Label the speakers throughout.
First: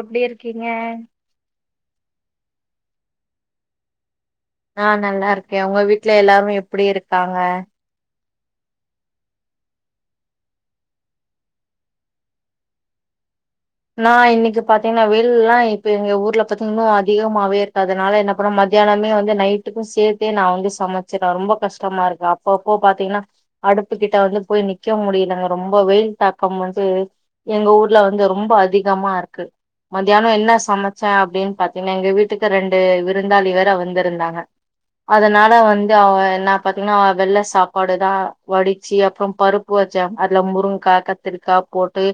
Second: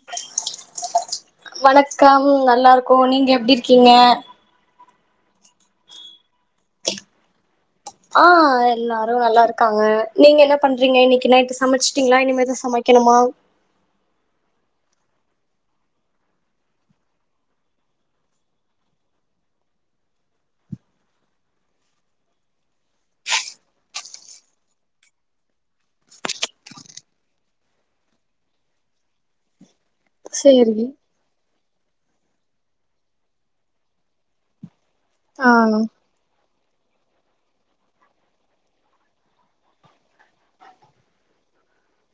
Speaker 1: எப்டி இர்க்கீங்க
Speaker 2: வணக்கம் நல்லாருக்கோ நீங்க எப்டி இர்க்கீங்க
Speaker 1: நா நல்லாரு க்கே உங்க வீட்டு்ல எல்லாரு எப்டி இருக்காங்க
Speaker 2: ஆ எல்லாரு நல்லாருக்காங்க நீங்க என்ன பண்றீங்க இன்னக்கு நைட்டு சமச்சுட்டீங்ளா இனிமேதா சமைக்கணுமா வாவ்
Speaker 1: நா இன்னக்கு பாத்தீங்கன்னா வெயில்லா இப்ப எங்க ஊர்ல பாத்தீங்கன்னா அதிகமாவே இருக்கு அதனால என்ன பண்ண மதியானமே வந்து நைட்டுக்கு சேத்தே நா வந்து சமைச்சிறேன் ரொம்ப கஷ்டமா இருக்கு அப்பப்போ பாத்தீங்கன்னா அடுப்பு கிட்ட வந்து போய் நிக்க முடியலங்க ரொம்ப வெயில் தாக்கம் வந்து எங்க ஊர்ல வந்து ரொம் போ அதிகமா இருக்கு மதியானோ என்ன
Speaker 2: சேரி
Speaker 1: சமச்சே அப்படின்னு பாத் என்ன எங்க வீட்டுக்கு ரெண்டு விருந்தாளி வேர வந்துருந்தாங்க அதனால
Speaker 2: ஆ
Speaker 1: வந்து அவ என்ன பாத்தீங்கன்னா வெள்ள சாப்பாடுதா வடிச்சு அப்புறோ பருப்பு வச்ச அதுல முருங்காய் கத்திரிக்காய் போட்டு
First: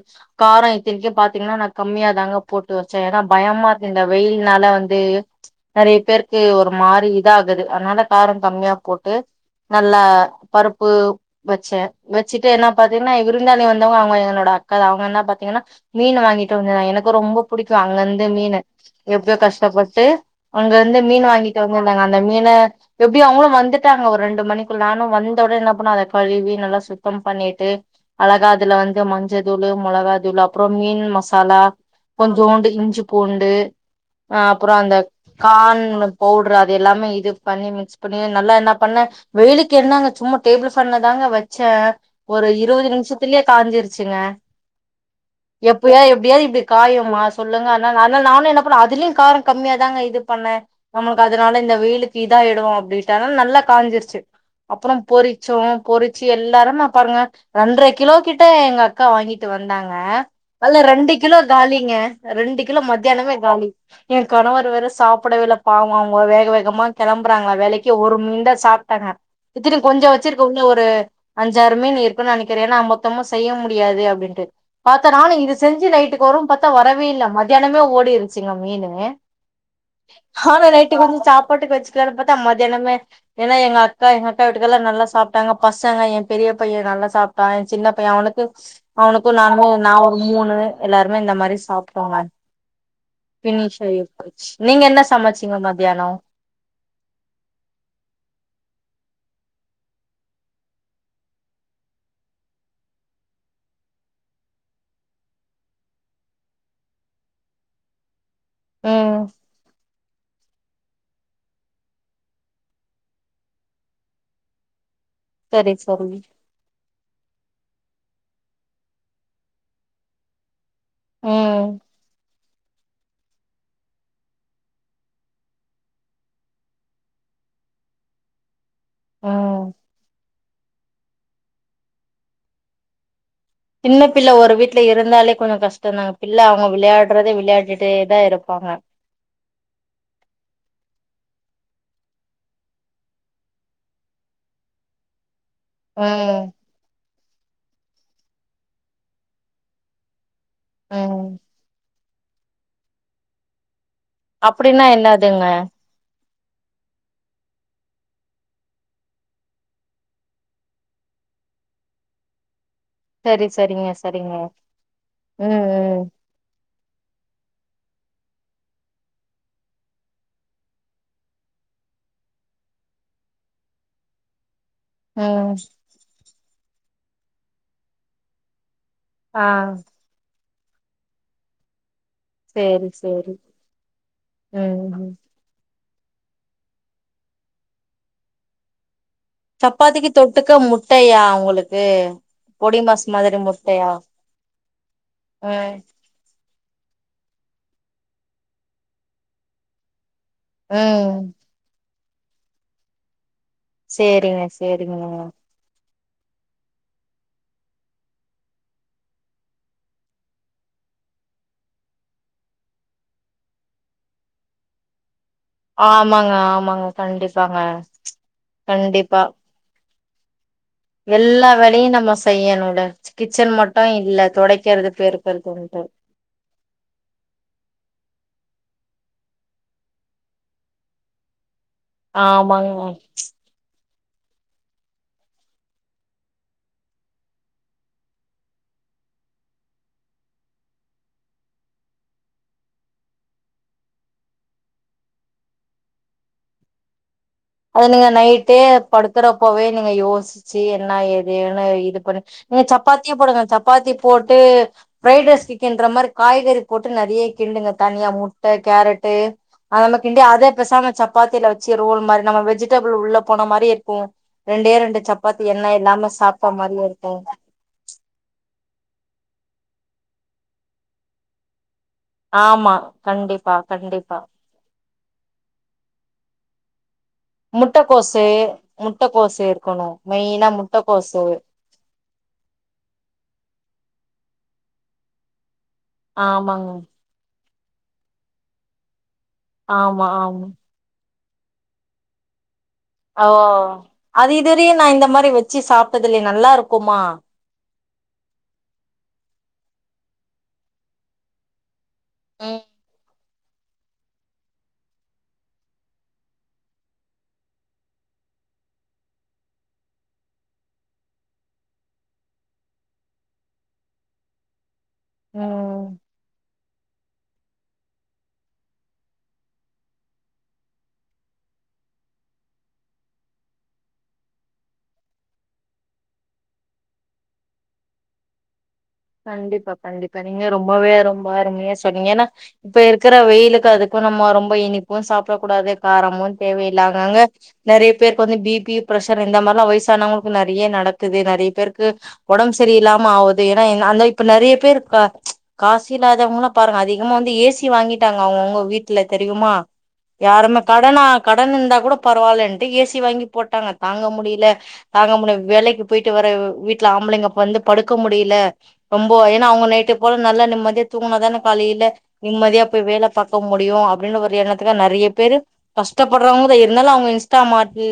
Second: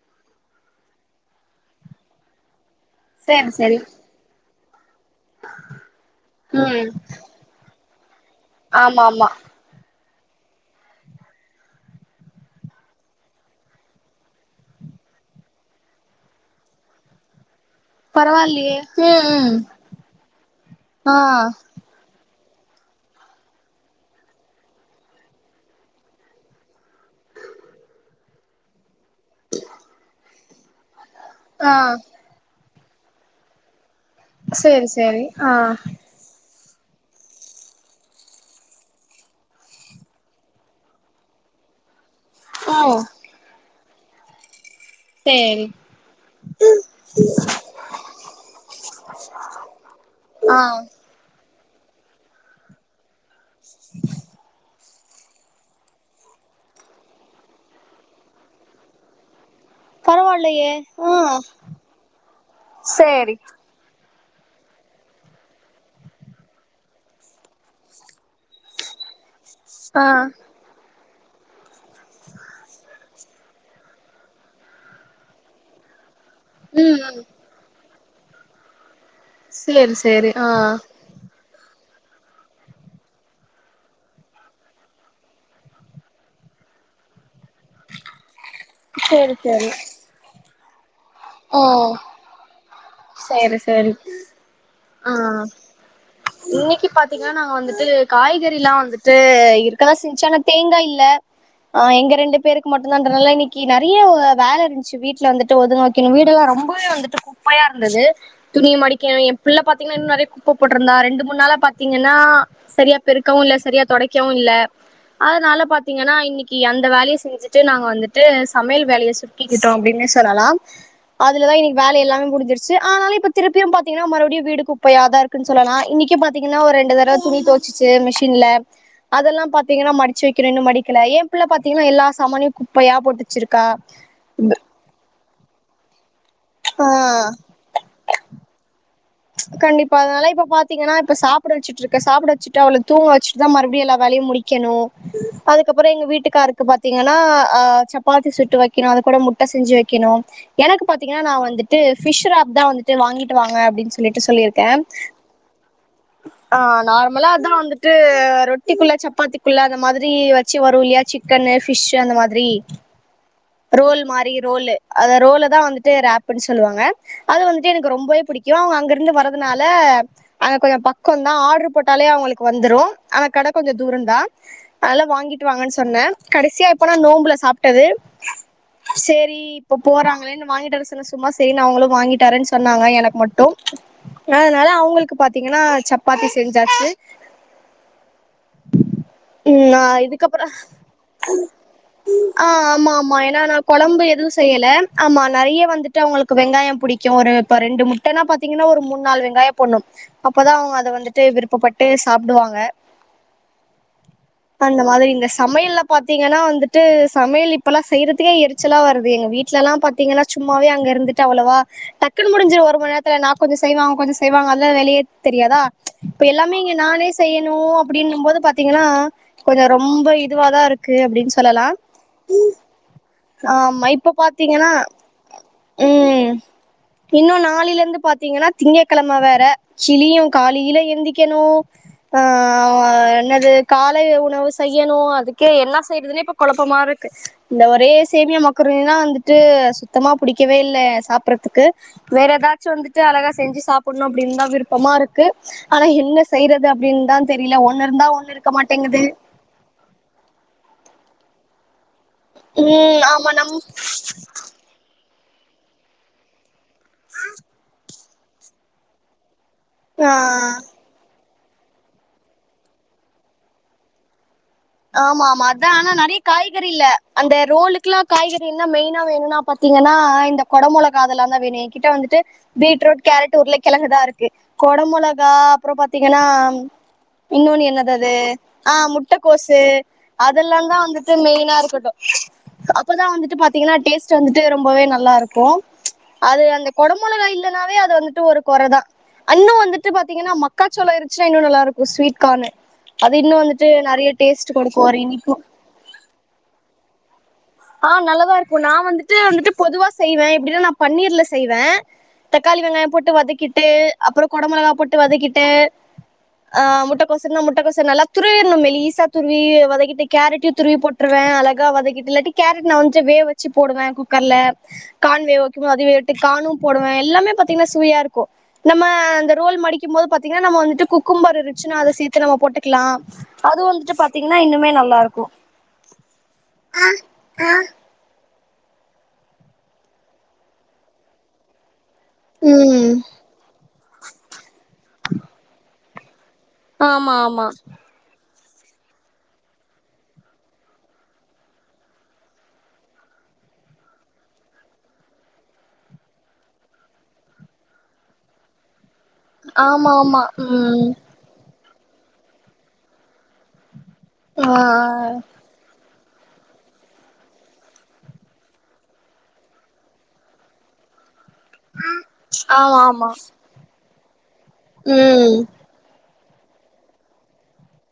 Speaker 1: கார இத்தனைக்கி பாத் தீங்கன்னா கம்மியா தாங்க போட்டு வச்ச ஏன்னா
Speaker 2: சேரி
Speaker 1: பயமா
Speaker 2: சேரி
Speaker 1: இருக்குங்க வெயில்னால வந் நறைய பேருக்கு ஒரு
Speaker 2: ம்
Speaker 1: மாரி இதா ஆகுது அதனால காரம் கம்மியா
Speaker 2: ஆமா
Speaker 1: போட்டு
Speaker 2: ஆமா
Speaker 1: நல்லா பருப்பு வச்ச வச்சுட்டு என்ன பாத்தீங்கன்னா விருந்தாளி வந்தவங்க அவங்க என்னோட அக்காதா அவங்க என்ன பாத்தீங்கன்னா மீன் வாங்கிட்டு வந்தா எனக்கு ரொம்ப புடிக்கு அங்கருந்து மீனு
Speaker 2: பரவாயில்லையே ம்
Speaker 1: எப்படியோ
Speaker 2: ம்
Speaker 1: கஷ்டப்பட்டு அங்க இருந்து
Speaker 2: ஆ
Speaker 1: மீன் வாங்கிட்டு வந்துருந்தாங்க அந்த மீன எப்டி அவங்களு வந்துட்டாங்க ஒரு ரெண்டு மணிக்குள்ள நானு வந்த உடனே என்ன பண்ணே அத கழுவி அத நல்லா சுத்தோ பண்ணிட்டு அழகா அதுல வந்து மஞ்ச தூள் மொளகா தூள் அப்றோ மீன் மசாலா
Speaker 2: ஆ
Speaker 1: கொஞ்சோண்டு இஞ்சி பூண்டு ஆ அப்றோ
Speaker 2: சேரி
Speaker 1: அந்த
Speaker 2: சேரி ஆ
Speaker 1: கான் பவுடரா எல்லாமே இது பண்ணி மிக்ஸ் பண்ணி நல்லா என்ன பண்ணே வெயிலுக்கு என்னங்க சும்மா டேபிள் ஃபன்ல தாங்க வச்ச க ஒரு
Speaker 2: ஓ
Speaker 1: இருபது நிம்ஷத்துலே காஞ்சிருச்சுங்க
Speaker 2: சேரி
Speaker 1: எப்பயா எப்டியாது இப்டி காயுமா சொல்லுங்க ஆனா அதனால நானு என்ன பண்ணே அதுலயு காரோ கம்மியா தாங்க இது பண்ண
Speaker 2: ஆ
Speaker 1: நம்மளுக்கு அதனால இந்த வெயிலுக்கு இதா இடு அப்படிட்டு நல்லா காஞ்சிருச்சு அப்றோ பொறிச்சோ பொறிச்சு எல்லாரும் நா பாருங்க ரெண்ர கிலோ கிட்ட எங்க அக்கா வாங்கிட்டு வந்தா க
Speaker 2: பரவாயில்லையே
Speaker 1: அத்ல
Speaker 2: ஆ
Speaker 1: ரெண்டு கிலோ காலிங்க ரெண்டு கிலோ
Speaker 2: சேரி
Speaker 1: மதியானமே காலி எ கணவர் வேற சாப்புடவேஇல்ல பாவோ அவங்க வேக வேகமா கிளம்புறாங்களா வேலைக்கு ஒரு மீன்தா சாப்ட்டாங்க இத்திரு
Speaker 2: ஆ
Speaker 1: கொஞ்ச வச்சிருக்க உள்ள ஒரு அஞ்சாரு மீன் இருக்குன் நெனக்கிற ஏனா மொத்தமு செய்யவு முடியாது அப்டின்ட்டு பாத்தா நானு இது செஞ்சு நைட்டு ஓரும் பாத்தா
Speaker 2: ம்
Speaker 1: வரவே
Speaker 2: ம்
Speaker 1: இல்ல மத்தியானமே ஓடிருச்சிங்க மீனு
Speaker 2: சேரி சேரி
Speaker 1: ஆ நா நைட்டுக்கு வந்து சாப்பாட்டுக்கு வச்சு பத்தா மதியானம ஏன்னா எங்க அக்கா எங்க அக்கா வீட்டுக்கால்லா நல்லா சாப்ட்டாங்க பசங்க எ பெரிய பைய நல்லா சாப்ட் சின்ன பையன் அவனுக்கு அவனுக்கு
Speaker 2: சேரி
Speaker 1: நானு
Speaker 2: சேரி
Speaker 1: நா ஒரு மூணு எல்லாருமே இந்த மாரி
Speaker 2: ஓ
Speaker 1: சாப்ட்டோங்க
Speaker 2: சேரி
Speaker 1: பினி்ஷ்
Speaker 2: சேரி
Speaker 1: நீங்க என்ன சமச்சீங்க மத்தியானோ
Speaker 2: இன்னக்கு பாத்தீங்கன்னா நாங்க வந்துட்டு காய்கறில்லா வந்துட் டு இருக்கதா செஞ்சு ஆனா தேங்கா இல்ல ஆ எங்க ரெண்டு பேருக்கு மட்டும்தான்ன்றதுனால இன்னக்கு நிறைய வேல இருந்துச்சு வீட்ல வந்துட்டு ஒதுங்க வீடு எல்லா ரொம்பவே வந்துட்டு குப்பயா இருந்துது துணிய மடிக்க
Speaker 1: ம்
Speaker 2: என் புள்ள பாத்தீங்கனா இன்னு நறைய குப்ப போட்ருந்தா ரெண்டு மூண் நாள பாத்தீங்கனா சரியா பெருக்கவு இல்ல சரியா தொடைக்கவு இல்ல அதனால
Speaker 1: சரி சரி
Speaker 2: பாத்தீங்கன்னா இன்னக்கு அந்த வேலய செஞ்சு நாங்க வந்துட்டு சமயல் வேலய சுக்கிக்கிட்டோ அப்டின்னே சொல்லலா அதுலதா
Speaker 1: ம்
Speaker 2: இன்னக்கி வேல எல்லாமே முடுஞ்சிருச் ஆனாலு இப்ப திருப்பியு பாத்தீங்கன்னா மறுபடியு வீடு குப்பயாதா இருக்குன் சொல்லலா இன்னக்கும் பாத்தீங்கா ஒரு ரண்டு தர துணி தொவ்ச்சி சி மிஷின்ல அதெல்லாம்
Speaker 1: ம்
Speaker 2: பாத்தீங்கன்னா மடிச்சு வைக்கணும் இன்னும் மடிக்கல ஏன் பிள்ள பாத்தீங்கன்னா எல்லா சமானியும் குப்பையா போட்டு வச்சிருக்கா
Speaker 1: சின்ன பிள்ள ஒரு வீட்ல இருந்தாலே கொஞ்சம் கஷ்டம் தாங்க பிள்ளை அவங்க
Speaker 2: ஆ
Speaker 1: விளையாடுறதே விளையாடிட்டே தான் இருப்பாங்க
Speaker 2: கண்டிப்பா அதனால இப்ப பாத்திங்கன்னா இப்ப சாப்ட வச்சட்டு இருக்க சாப்ட வச்சுட்டு அவ்ள தூங்க வச்சட்டு தான் மறுபடிய எல்லாம் வேலை முடிக்கணும் அதுக்கப்புறம் எங்க
Speaker 1: ம்
Speaker 2: வீட்டுக்காருக்கு பாத்தீங்கன்னா ஆ சப்பாத்தி சுட்டு வைக்கணும் அது கூட முட்டை செஞ்சு வைக்கணும் எனக்கு பாத்தீங்கன்னா
Speaker 1: ம்
Speaker 2: நான் வந்துட்டு பிஷ் ராப் தான் வந்துட்டு வாங்கிட்டு வாங்க அப்படின்னு சொல்லிட்டு சொல்லியிருக்கே
Speaker 1: அப்டின்னா என்னதுங்க
Speaker 2: ஆ நார்மலா அதான் வந்துட்டு ரொட்டிக்குள்ள சப்பாத்திக்குள்ள அந்த மாதிரி வச்சு வரும் இல்லையாச்ச சிக்கனு ஃபிஸ்ஷு அந்த மாதிரி
Speaker 1: சரி சரிங்க
Speaker 2: ரோல் மாரி
Speaker 1: சரிங்க
Speaker 2: ரோல அ
Speaker 1: ம்
Speaker 2: ரோல தான் வந்துட்டு
Speaker 1: ம்
Speaker 2: ரேப்ன்னு சொல்லுவாங்க அது வந்துட்டு எனக்கு ரொம்பவே புடிக்கும் அவங்க அங்க இருந்து வரறதுனால அங்க கொஞ்சம் பக்கம் தான் ஆர்டரு போட்டால அவங்களுக்கு வந்துரும் ஆனா கடை கொஞ்சம் தூரம் தான் அதல வாங்கிட்டு
Speaker 1: ம்
Speaker 2: வாங்கன்னு சொன்னேன் கடைசியா எப்பனா நோம்புல சாப்ட்டது சரி
Speaker 1: ஆ
Speaker 2: இப்ப போறாங்களேன்னு வாங்கிட்டுரசன்ன சும்மா சரி நான் அவங்களும் வாங்கின் தரேன் னு சொன்னாங்க
Speaker 1: சேரி
Speaker 2: எனக்கு
Speaker 1: சேரி
Speaker 2: மட்டும் அதனால
Speaker 1: ம் ம்
Speaker 2: அவங்களுக்கு பாத்தீங்கன்னா ச பாத்தி செஞ்சாசு ம் ஆ
Speaker 1: சப்பாத்திக்கு தொட்டுக்க
Speaker 2: இதுக்கப்புறம்
Speaker 1: முட்டையா உங்களுக்கு
Speaker 2: ஆ
Speaker 1: பொடி
Speaker 2: ஆமா
Speaker 1: மாஸ்
Speaker 2: ஆமா
Speaker 1: மாதிரி
Speaker 2: நான்
Speaker 1: முட்டையா
Speaker 2: குழம்பு எதுவும் செய்யல ஆமா நறைய
Speaker 1: ம்
Speaker 2: வந்துட்டு அவங்களுக்கு வெங்காயம் போட் புடிக்கும் ஒரு ரெண்டு முட்டைன்னா பாத்தீங்கன்னா ஒரு மூணு நாலு வெங்காயம் போடணும் அப்பதான் அவங்க அத
Speaker 1: ம்
Speaker 2: வந்துட்டு விருப்பப்பட்டு சாப்டுவாங்க
Speaker 1: சேரிங்க
Speaker 2: அந்த
Speaker 1: சேரிங்க
Speaker 2: மாதிரி இந்த சமையல்ல பாத்தீங்கன்னா வந்துட்டு சமையலிப்பு இப்பல்லாம் செய்யறதுக்கே எரிச்சலா வருது எங்க வீட்ல எல்லாம் பாத்தீங்கன்னா சும்மாவே அங்க இருந்துட்டு அவ்வளவா டக்குன்னு முடிஞ்ச ஒரு மணி நேத்து நான் கொஞ்ச செய்வ அவங்க கொஞ்சம் செய்வங்க அதலாம் வெளிய தெரியாதா இப்ப
Speaker 1: ஆமாங்க
Speaker 2: எல்லாமே இங்க
Speaker 1: ஆமாங்க
Speaker 2: நானே
Speaker 1: கண்டிப்பாங்க
Speaker 2: செய்யணும் அப்படிங்கனும் போது பாத்தீங்கன்னா
Speaker 1: கண்டிப்பா
Speaker 2: கொஞ்சம் ரொம்ப இதுவா தான் இருக்கு அப்டின்னு
Speaker 1: எல்லா
Speaker 2: சொல்லலா
Speaker 1: வேலையும் நம்ம செய்யனும் ல கிச்சன்
Speaker 2: ஆமா
Speaker 1: மட்டும்
Speaker 2: இப்ப
Speaker 1: இல்ல
Speaker 2: பாத்தீங்கன்னா
Speaker 1: துடைக்கிறது பெருக்கிறது உட்டு
Speaker 2: இன்னும் நாளில இருந்து பாரத்தீங்கன்னா திங்க கிழமை வேற கிலியும் கால இல எந்திக்கணும் ஆ
Speaker 1: ஆமாங்க
Speaker 2: என்னது கால உணவு செய்யணும் அதுக்கே என்ன செய்யறதுன்னே இப்ப குழப்பமா இருக்கு இந்த ஒரே சேமிய மக்ருனி அ வந்துட்டு சுத்தமா புடிக்கவே இல்ல சாப்பறதுக்கு வேற ஏதாச்சும் வந்துட்டு அழகா செஞ்சு சாப்டணும் அப்படின்னுதான் விருப்பமா இருக்கு ஆனா என்ன செய்யறது அப்படின்னு தான்
Speaker 1: அது நீங்க நைட்டே படுக்கறப்பவே நீங்க யோசிச்சு என்ன ஏதுன்னு இது நீங்க
Speaker 2: ம்
Speaker 1: சப்பாத்தியே
Speaker 2: ஆமா
Speaker 1: போடுங்க
Speaker 2: நம்
Speaker 1: சப்பாத்தி போட்டு பிரைட் ரைஸ் சிக்கன்ற மாரி காய்கறி போட்டு நறைய கிண்டுங்க தனியா முட்டை கேரட்டு அத நம கிண்டி அதே
Speaker 2: ஆ
Speaker 1: பெசாம சப்பாத்தில வச்சு ரோல் மாரி நம்ம வெஜிடபிள் உள்ள போன மாரி இருக்கு ரெண்டே ரெண்டு
Speaker 2: ஆமா ஆமா
Speaker 1: சப்பாத்தி
Speaker 2: அதா
Speaker 1: எண்ண
Speaker 2: ஆனா
Speaker 1: இல்லாம
Speaker 2: நெறய
Speaker 1: சாப்ட்ட மாரியே
Speaker 2: காய்கறில்ல
Speaker 1: இருக்கு
Speaker 2: அந்த ரோலுக்கெலா காய்கறி என்னா மெய்னா வேணுனா பாத்தீங்கனா இந்த கொட மொளகா அதெலா தா வேணு ஏக் கிட்ட வந்துட்டு
Speaker 1: ஆமா
Speaker 2: பீட்ரூட் கேரட்
Speaker 1: கண்டிப்பா
Speaker 2: உருல கிழகுதா
Speaker 1: கண்டிப்பா
Speaker 2: இருக்கு கொட மொளக் கா அப்றோ பாத்தீங்கனா இன்னொனு என்னாது அது
Speaker 1: முட்டக்கோசு
Speaker 2: ஆ முட்ட
Speaker 1: முட்டக்கோசு இருக்கணு மெயினா
Speaker 2: கோஸூஅதெலாந்தா வந்துட்டு
Speaker 1: முட்டக்கோசு
Speaker 2: மெயினா இருக்கட்டு அப்பதா வந்துட்டு பாத்தீங்கனா டேஸ்ட் வந்துட்டு ரொம்பவே நல்லா இருக்கு அது அந்த
Speaker 1: ஆமாங்க
Speaker 2: குட மிளகா இல்லனாவே அது வந்துட்டு ஒரு கொறதா அன்னு வந்துட்டு
Speaker 1: ஆமா
Speaker 2: பாத்தீங்கனா
Speaker 1: ஆமா
Speaker 2: மக்காச்சோள இருந்ச்சுனா இன்னு நல்லா இருக்கு ஸ்வீட்கானு அது
Speaker 1: ஓ
Speaker 2: இன்னு வந்துட்டு நெறய
Speaker 1: அது இதுயரயு நா இந்த மாரி வச்சு சாப்ட்டதுலயே நல்லா இருக்குமா
Speaker 2: ஆ நல்லதா இருக்கு நா வந்துட்டு வந்துட்டு பொதுவா செய்வ எப்டினா நா பன்னீர்ல செய்வ தக்காளி
Speaker 1: ம்
Speaker 2: வெங்காய போட்டு வதக்கிட்டு அப்றோ கொட மொளகா போட்டு வதக்கிட்டு ஆ முட்டக்கோசன்னா முட்டக்கோசனா நல்லா துருவினு மெலிசா துருவி வதகிட்டு கேரட்டையு துருவி போட்ருவ ஆ அழகா வதாகிட்டு இல்லாட்டி கேரட் நா வந்து வேக வச்சு போடுவ குக்கர்ல கான் வேவு வக்கும்போது
Speaker 1: ம்
Speaker 2: அதுவேகட்டு கானும் போடுவ எல்லாமே பாத்தீங்கனா சுவையா இருக்கு நம்ம அந்த ரோல் மடிக்கு போது பாத்தீங்கனா நம்ம வந்துட்டு குக்கும்பர்ரு அத சேத்து நம்ம போட்டுக்கலா அது வந்துட்டு பாத்தீங்கனா இன்னுமே நல்லா இருக்கு ஆ ஆ
Speaker 1: கண்டிப்பா கண்டிப்பா நீங்க ரொம்பவே ரொம்ப அருமையா சொனேங்க ஏனா இப்ப
Speaker 2: ம்
Speaker 1: இருக்குற வெயிலுக்கு அதுக்கு நம்ம ரொம்ப இனிப்பு சாப்புட கூடாது காரமு
Speaker 2: ஆமா
Speaker 1: தேவையில்லாகாங்க
Speaker 2: ஆமா
Speaker 1: நெறய பேர் வந்து பி பி பிரஷர் இந்த மாரிலா வயசானவங்களுக்கு நெறய நடக்குது நெறய பேருக்கு உடம் சரியில்லாம ஆவுது ஆ அந்த இப்ப நிறைய பேர் கா ச் காசி இல்லாதவங்களா பாருங்க அதிகமா வந்து ஏ சி வாங்கிட்டாங்க அவுங்கவுங்க வீட் இல தெரியுமா
Speaker 2: ஆமா ஆமா
Speaker 1: யாருமே
Speaker 2: ம்
Speaker 1: கடனா கடன் இருந்தா கூட பரவால்ன்ட்டு ஏ சி வாங்கி போட்டாங்க தாங்க முடில
Speaker 2: ஆ
Speaker 1: தாங்க முடிய வேலைக்கு போயிட்டு வர வீட்ல ஆம்பிளைங்க வந்து படுக்க முடியல ரொம்ப ஏனா அவுங்க நைட்டு போல நல்லா நிம்மதியா தூங்குனாதான காலையில
Speaker 2: ஆமா
Speaker 1: நிம்மதியா போய் வேல
Speaker 2: ஆமா
Speaker 1: பாக்க முடியு அப்டின்னு ஒரு எண்ணத்துக்கு நிறைய பேரு
Speaker 2: ம்
Speaker 1: கஷ்டப் போட்றவங்கதா இருந்தாலு அவுங்க இன்ஸ்டாமாட்டு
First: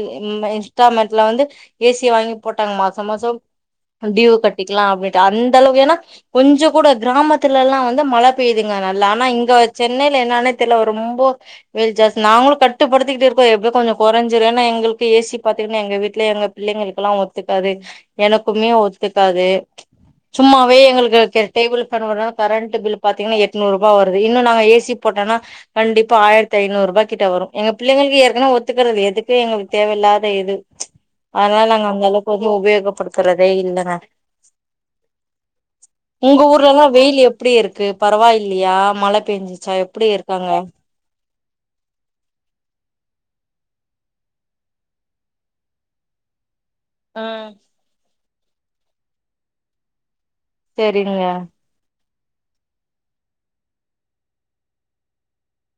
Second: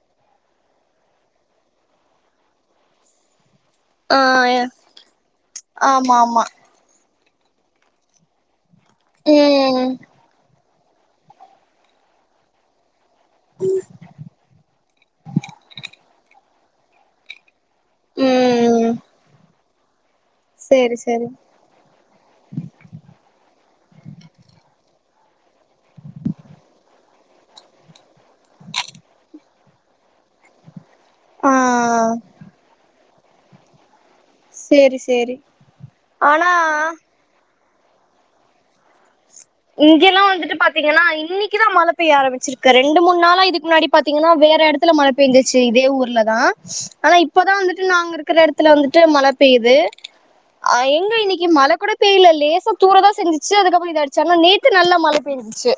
Speaker 1: இன்ஸ்டாமெட்ல வந்து ஏ சிய வாங்கி போட்டாங்க மாச மாச
Speaker 2: ஆ
Speaker 1: டியுவ் கட்டிக்கலா அப்டின்ட்டு அந்த அளவுக்கு ஏனா
Speaker 2: ஆமா ஆமா
Speaker 1: கொஞ்சோ கூட கிராமத்துல எல்லா வந்து மழ பெய்து நல்லா ஆனா இங்க
Speaker 2: ம்
Speaker 1: சென்னைல என்னானே தெரில ரொம்ப வெயி ஜாஸ்த் நாங்களு கட்டுப்படுத் திகிட்டு இருக்கு எப்டி கொஞ்சோ குறஞ்சிரு எங்களுக்கு ஏ சி பாத்துன்ன எங்க வீட்டுல எங்க பிள்ளங்களுக்குலா ஒத்து க்காது எனக்குமே
Speaker 2: ம்
Speaker 1: ஒத்துக்காது சும்மாவே
Speaker 2: சேரி சேரி
Speaker 1: எங்குளுக்கு டேபிள் ஃபன் ஒட்ராதா கரண்ட் பில் பாத்தீங்கனா எட்நூறு ரூபா வருது இன்னு நாங்க ஏ சி போட்டனா கண்டிப்பா ஆயிரத்தி ஐநூ ரூபா கிட்ட வரு எங்க பிள்ளகளுக்கு ஏற்கனவே ஒத்துக்குறது எதுக்கு எங்களுக்கு தேவயில் இல்லாத இது
Speaker 2: ஆ
Speaker 1: அதனால நாங்க அந்த அளவுக்கு வந்து உபயோகப்படுத்துறதே இல்லங்க
Speaker 2: செரி செரி
Speaker 1: உங்க ஊர்லலா வெயில் எப்டி இருக்கு பரவாயில்லையா மழ பெஞ்சுச்சா எப்டி
Speaker 2: இங்கெல்லா
Speaker 1: இருக்காங்க
Speaker 2: வந்துட்டு பாத்தீங்கனா இன்னக் இன்னக்கி தா மழ பெய்ய ஆரமிச்சிருக்கு ரெண்டு மூண் நாள இதுக்கு முன்னாடி பாத்தீங்கனா வேற இடத்துல மழபேஞ்ச்சு இதே ஊர்ல தா ஆனா இப்பதா வந்துட்டு நாங்க இருக்குற இடத்துல வந்துட்டு மழ பெய்து ஆ எங்க
Speaker 1: செரிங்க
Speaker 2: இன்னக்கி மழ கூட பெய்ல லேசா தூரதா செஞ்சுச்சு அதுக்கப்போ இத சன்னா நேத்து நல்லா மழ பெயஞ்சுச்சு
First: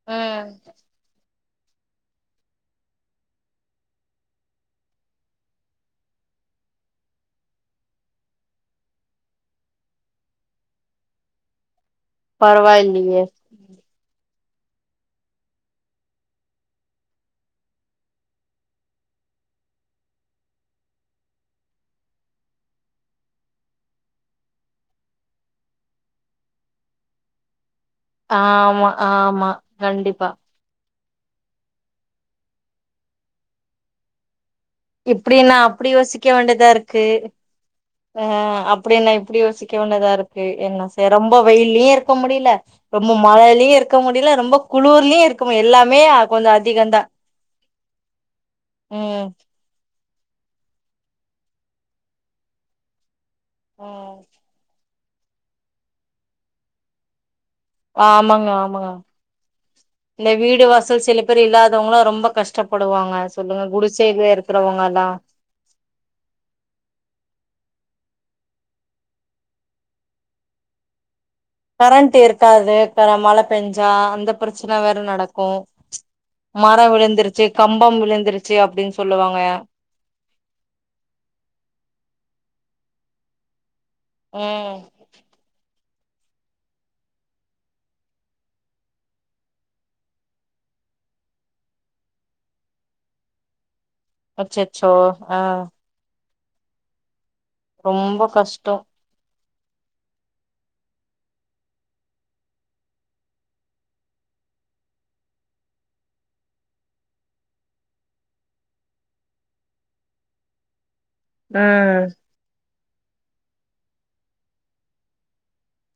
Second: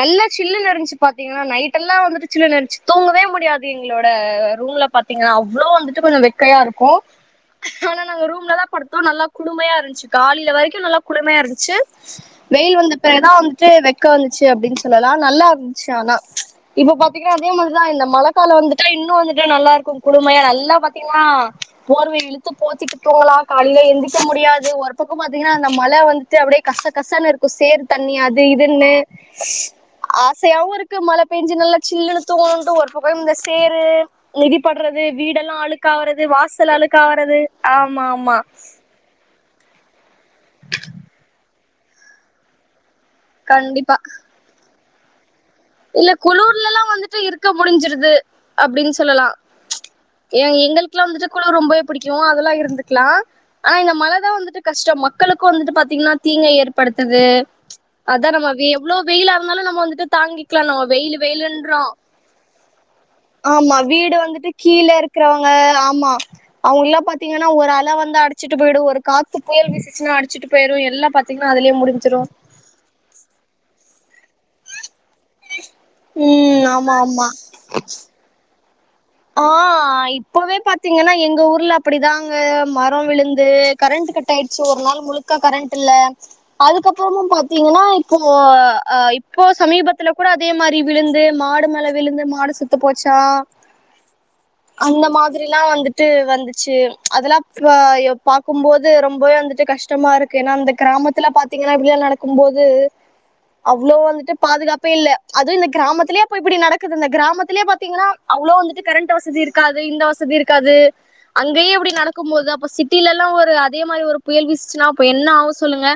Speaker 2: நல்லா சில்லுனு இருந்துச்சி பாக் பாதேங்கனா நைட்எல்லா வந்து சில்லுனுச்சி தூங்கவே முடியாது எங்களோட ரூம்ல பாத்தீங்கனா அவ்ளோ வந்துட்டு கொஞ்சோ வெக்கையா இருக்கு ஆனா நாங்க ரூம்லதா படுத்தோ நல்லா குழுமையா இருன்ச்சு காலலில வரைக்கு நல்லா குழுமையா இருன்ச்சு வெயில் வந்த
Speaker 1: பரவாயில்லையே
Speaker 2: பெதா வந்துட்டு வெக்க வந்து ச்சி அப்டினு சொல்லலா நல்லா இருன்ச்சு ஆனா இப்ப பாத்தீங்கனா அதே மாரிதா இந்த மழக்கல வந்துட்டா இன்னு வந் து நல்லா இருக்கு குலு மையா நல்லா பாத்தீங்கனா போர்வைய இலுத்து போதிட்டு தூங்கலா காலலே எந்திக்கும்போ முடியாது ஒரு பக்க பாத்தீங்கன்னா அந்த மழ வந்துட்டு அப்படியே கச கசன்னு இருக்கு சேறு தண்ணி ஆது
Speaker 1: ஆமா
Speaker 2: இதுன்னு
Speaker 1: ஆமா கண்டிப்பா
Speaker 2: ஆசையாவு இருக் க்கு மழ பெஞ்சு நல்ல சில்லுனு தூங்கணும்ட் ஒரு பக்க இந்த சேரு மிதிப்படுறது வீடெல்லா
Speaker 1: இப்டின்னா அப்டி
Speaker 2: அழுக்காகறது
Speaker 1: யோசிக்க வேண்டியதா
Speaker 2: வாசல் அழுக்
Speaker 1: இருக்கு
Speaker 2: ஆகறது ஆமா ஆமா
Speaker 1: கியூன்னதா இருக்கு என்ன ரொம்ப வெயிலையு இருக்க முடியல ரொம்ப மழையிலயு
Speaker 2: கண்டிப்பா
Speaker 1: இருக்க முடியல ரொம்ப குளூர்லயு இருக்
Speaker 2: இல்ல குளூர்லல்லா வந்துட்டு இருக்க முடிஞ்சிருது அப்படின்னு சொல்லலா
Speaker 1: ம்
Speaker 2: ஏ எங்களுக்குயெல்லா வந்துட்டு குளுர் ரொம்பவே பிடிக்கு அதெல்லா இருந்துக்கலா ஆனா இந்த
Speaker 1: ம்
Speaker 2: மழதா வந்துட்டு கஷ்டம் மக்களுக்கு வந்துட்டு பாத்தீங்கன்னா தீங்க ஏற்படுத்து அதா நம்ம
Speaker 1: ஆமாங்க ஆமாங்க
Speaker 2: எவ்வளவு வெயிலா இருந்தாலு நம்ம வந்துட்டு
Speaker 1: இந்த
Speaker 2: தாங்கி
Speaker 1: வீடு
Speaker 2: நம்ம
Speaker 1: வாசல்
Speaker 2: வெயில்
Speaker 1: சில பேர்
Speaker 2: வெயில்ன்றோ
Speaker 1: இல்லாதவங்களா ரொம்ப கஷ்டப்படுவாங்க சொல்லுங்க
Speaker 2: ஆமா வீடு
Speaker 1: குடிசைல
Speaker 2: வந்துட்டு கீழ
Speaker 1: இருக்கிறவங்கல்லா
Speaker 2: இருக்கிறவங்க ஆமா அவங்களா பாத்தீங்கன்னா ஒரு ஆள் வந்து அடிச்சுட்டு போய்டு ஒரு காத்து புயல் விசிச்சுன்னா அடிச்சுட்டு போயிடு எல்லா பத்
Speaker 1: கரண்ட் இருக்காது மழ பெஞ்சா அந்த பிரச்சன வேற நடக் கும்
Speaker 2: ம் ஆமா
Speaker 1: மரம்
Speaker 2: ஆமா
Speaker 1: விழுந்துருச்சு கம்பம் விழுந்தருச்சு அப்படின்
Speaker 2: ஆ இப்பவே பாத்தீங்கன்னா எங்க ஊர்ல அப்படிதாங்க மரோ விலுந்து கரண்ட்டு கட்டாயிடிச்சி
Speaker 1: ம்
Speaker 2: ஒரு நாள் முலுக்க கரண்ட் டுல்ல அதுக்கப்புறமும் பாத்தீங்கன்னா இப்போ அ இப்போ சமீபத்துல கூட அதே மாரி இடி விலுந்து மாடு மேல விலுந்து மாடு செத்து போச்சா
Speaker 1: அச்சச்சோ
Speaker 2: அந்த
Speaker 1: ஆ
Speaker 2: மாதிரில்லா வந்துட்டு வந்து சே அதெல்லா ப அய்யோ
Speaker 1: ரொம்ப கஷ்டோ
Speaker 2: பாக்கும்போது ரொம்பவே வந்துட் டு கஷ்டமாருக்கு ஏன்னா அந்த கிராமத்துல பாத்தீங்கன்னா இப்படியெல்லா நடக்கும் போது அவ்ளோ வந்துட்டு பாதுகாப்பே இல்ல அதுவு இந்த கிராமத்திலயே இப்ப இப்டி நடக்குது இந்த கிராமத்திலேயே பாத்தீங்கன்னா அவ்ளோ வந்துட்டு கரண்ட்டு வசதி இருக்காது இந்த வசதி இருக்காது அங்கயே அப்படி
Speaker 1: ம்
Speaker 2: நடக்கும் போது அப்ப சிட் டிலல்லா ஒரு அதே மாதிரி ஒரு புயல் வீசிச்சின்னா அப்போ என்ன ஆவு சொல்லுங்க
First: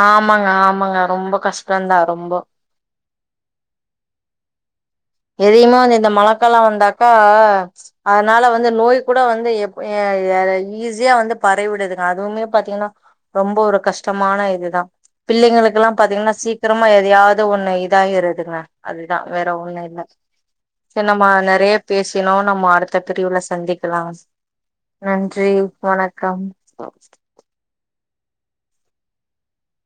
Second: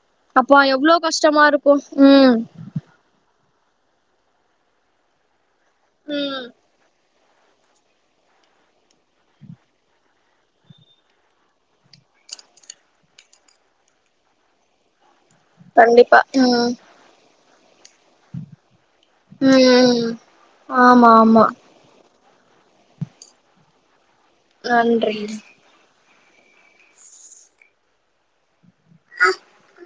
Speaker 1: ஆமாங்க
Speaker 2: அப்பா எவ்வளோ
Speaker 1: ஆமாங்க ரொம்ப
Speaker 2: கஷ்டமாருக்கோ
Speaker 1: கஷ்டந்தா
Speaker 2: ம்
Speaker 1: ரொம்போ எதுமே வந்து இந்த
Speaker 2: ம்
Speaker 1: மழக்காலோ வந்தாக்கா அ அதனால வந்து நோய் கூட வந்து எப் எ எ ஈஸியா வந்து பரவிடுதுங்க அதுவுமே பாத்தீங்கன்னா ரொம்ப ஒரு கஷ்டமான இதுதா பிள்ளைங்களுக்குல்லா
Speaker 2: கண்டிப்பா
Speaker 1: பாத்தீங்கன்னா
Speaker 2: ம்
Speaker 1: சீக்கிரமா எதையாவது ஒண்ணு இதாயிருதுங்க அதுதா வேற ஒண்ணு இல்ல
Speaker 2: ம் ஆமா
Speaker 1: என்னம்மா
Speaker 2: ஆமா
Speaker 1: நெறைய பேசினோ நம்ம அடுத்த பிரிவுல சந்திக்கலா நன்றி வணக்கம்
Speaker 2: அ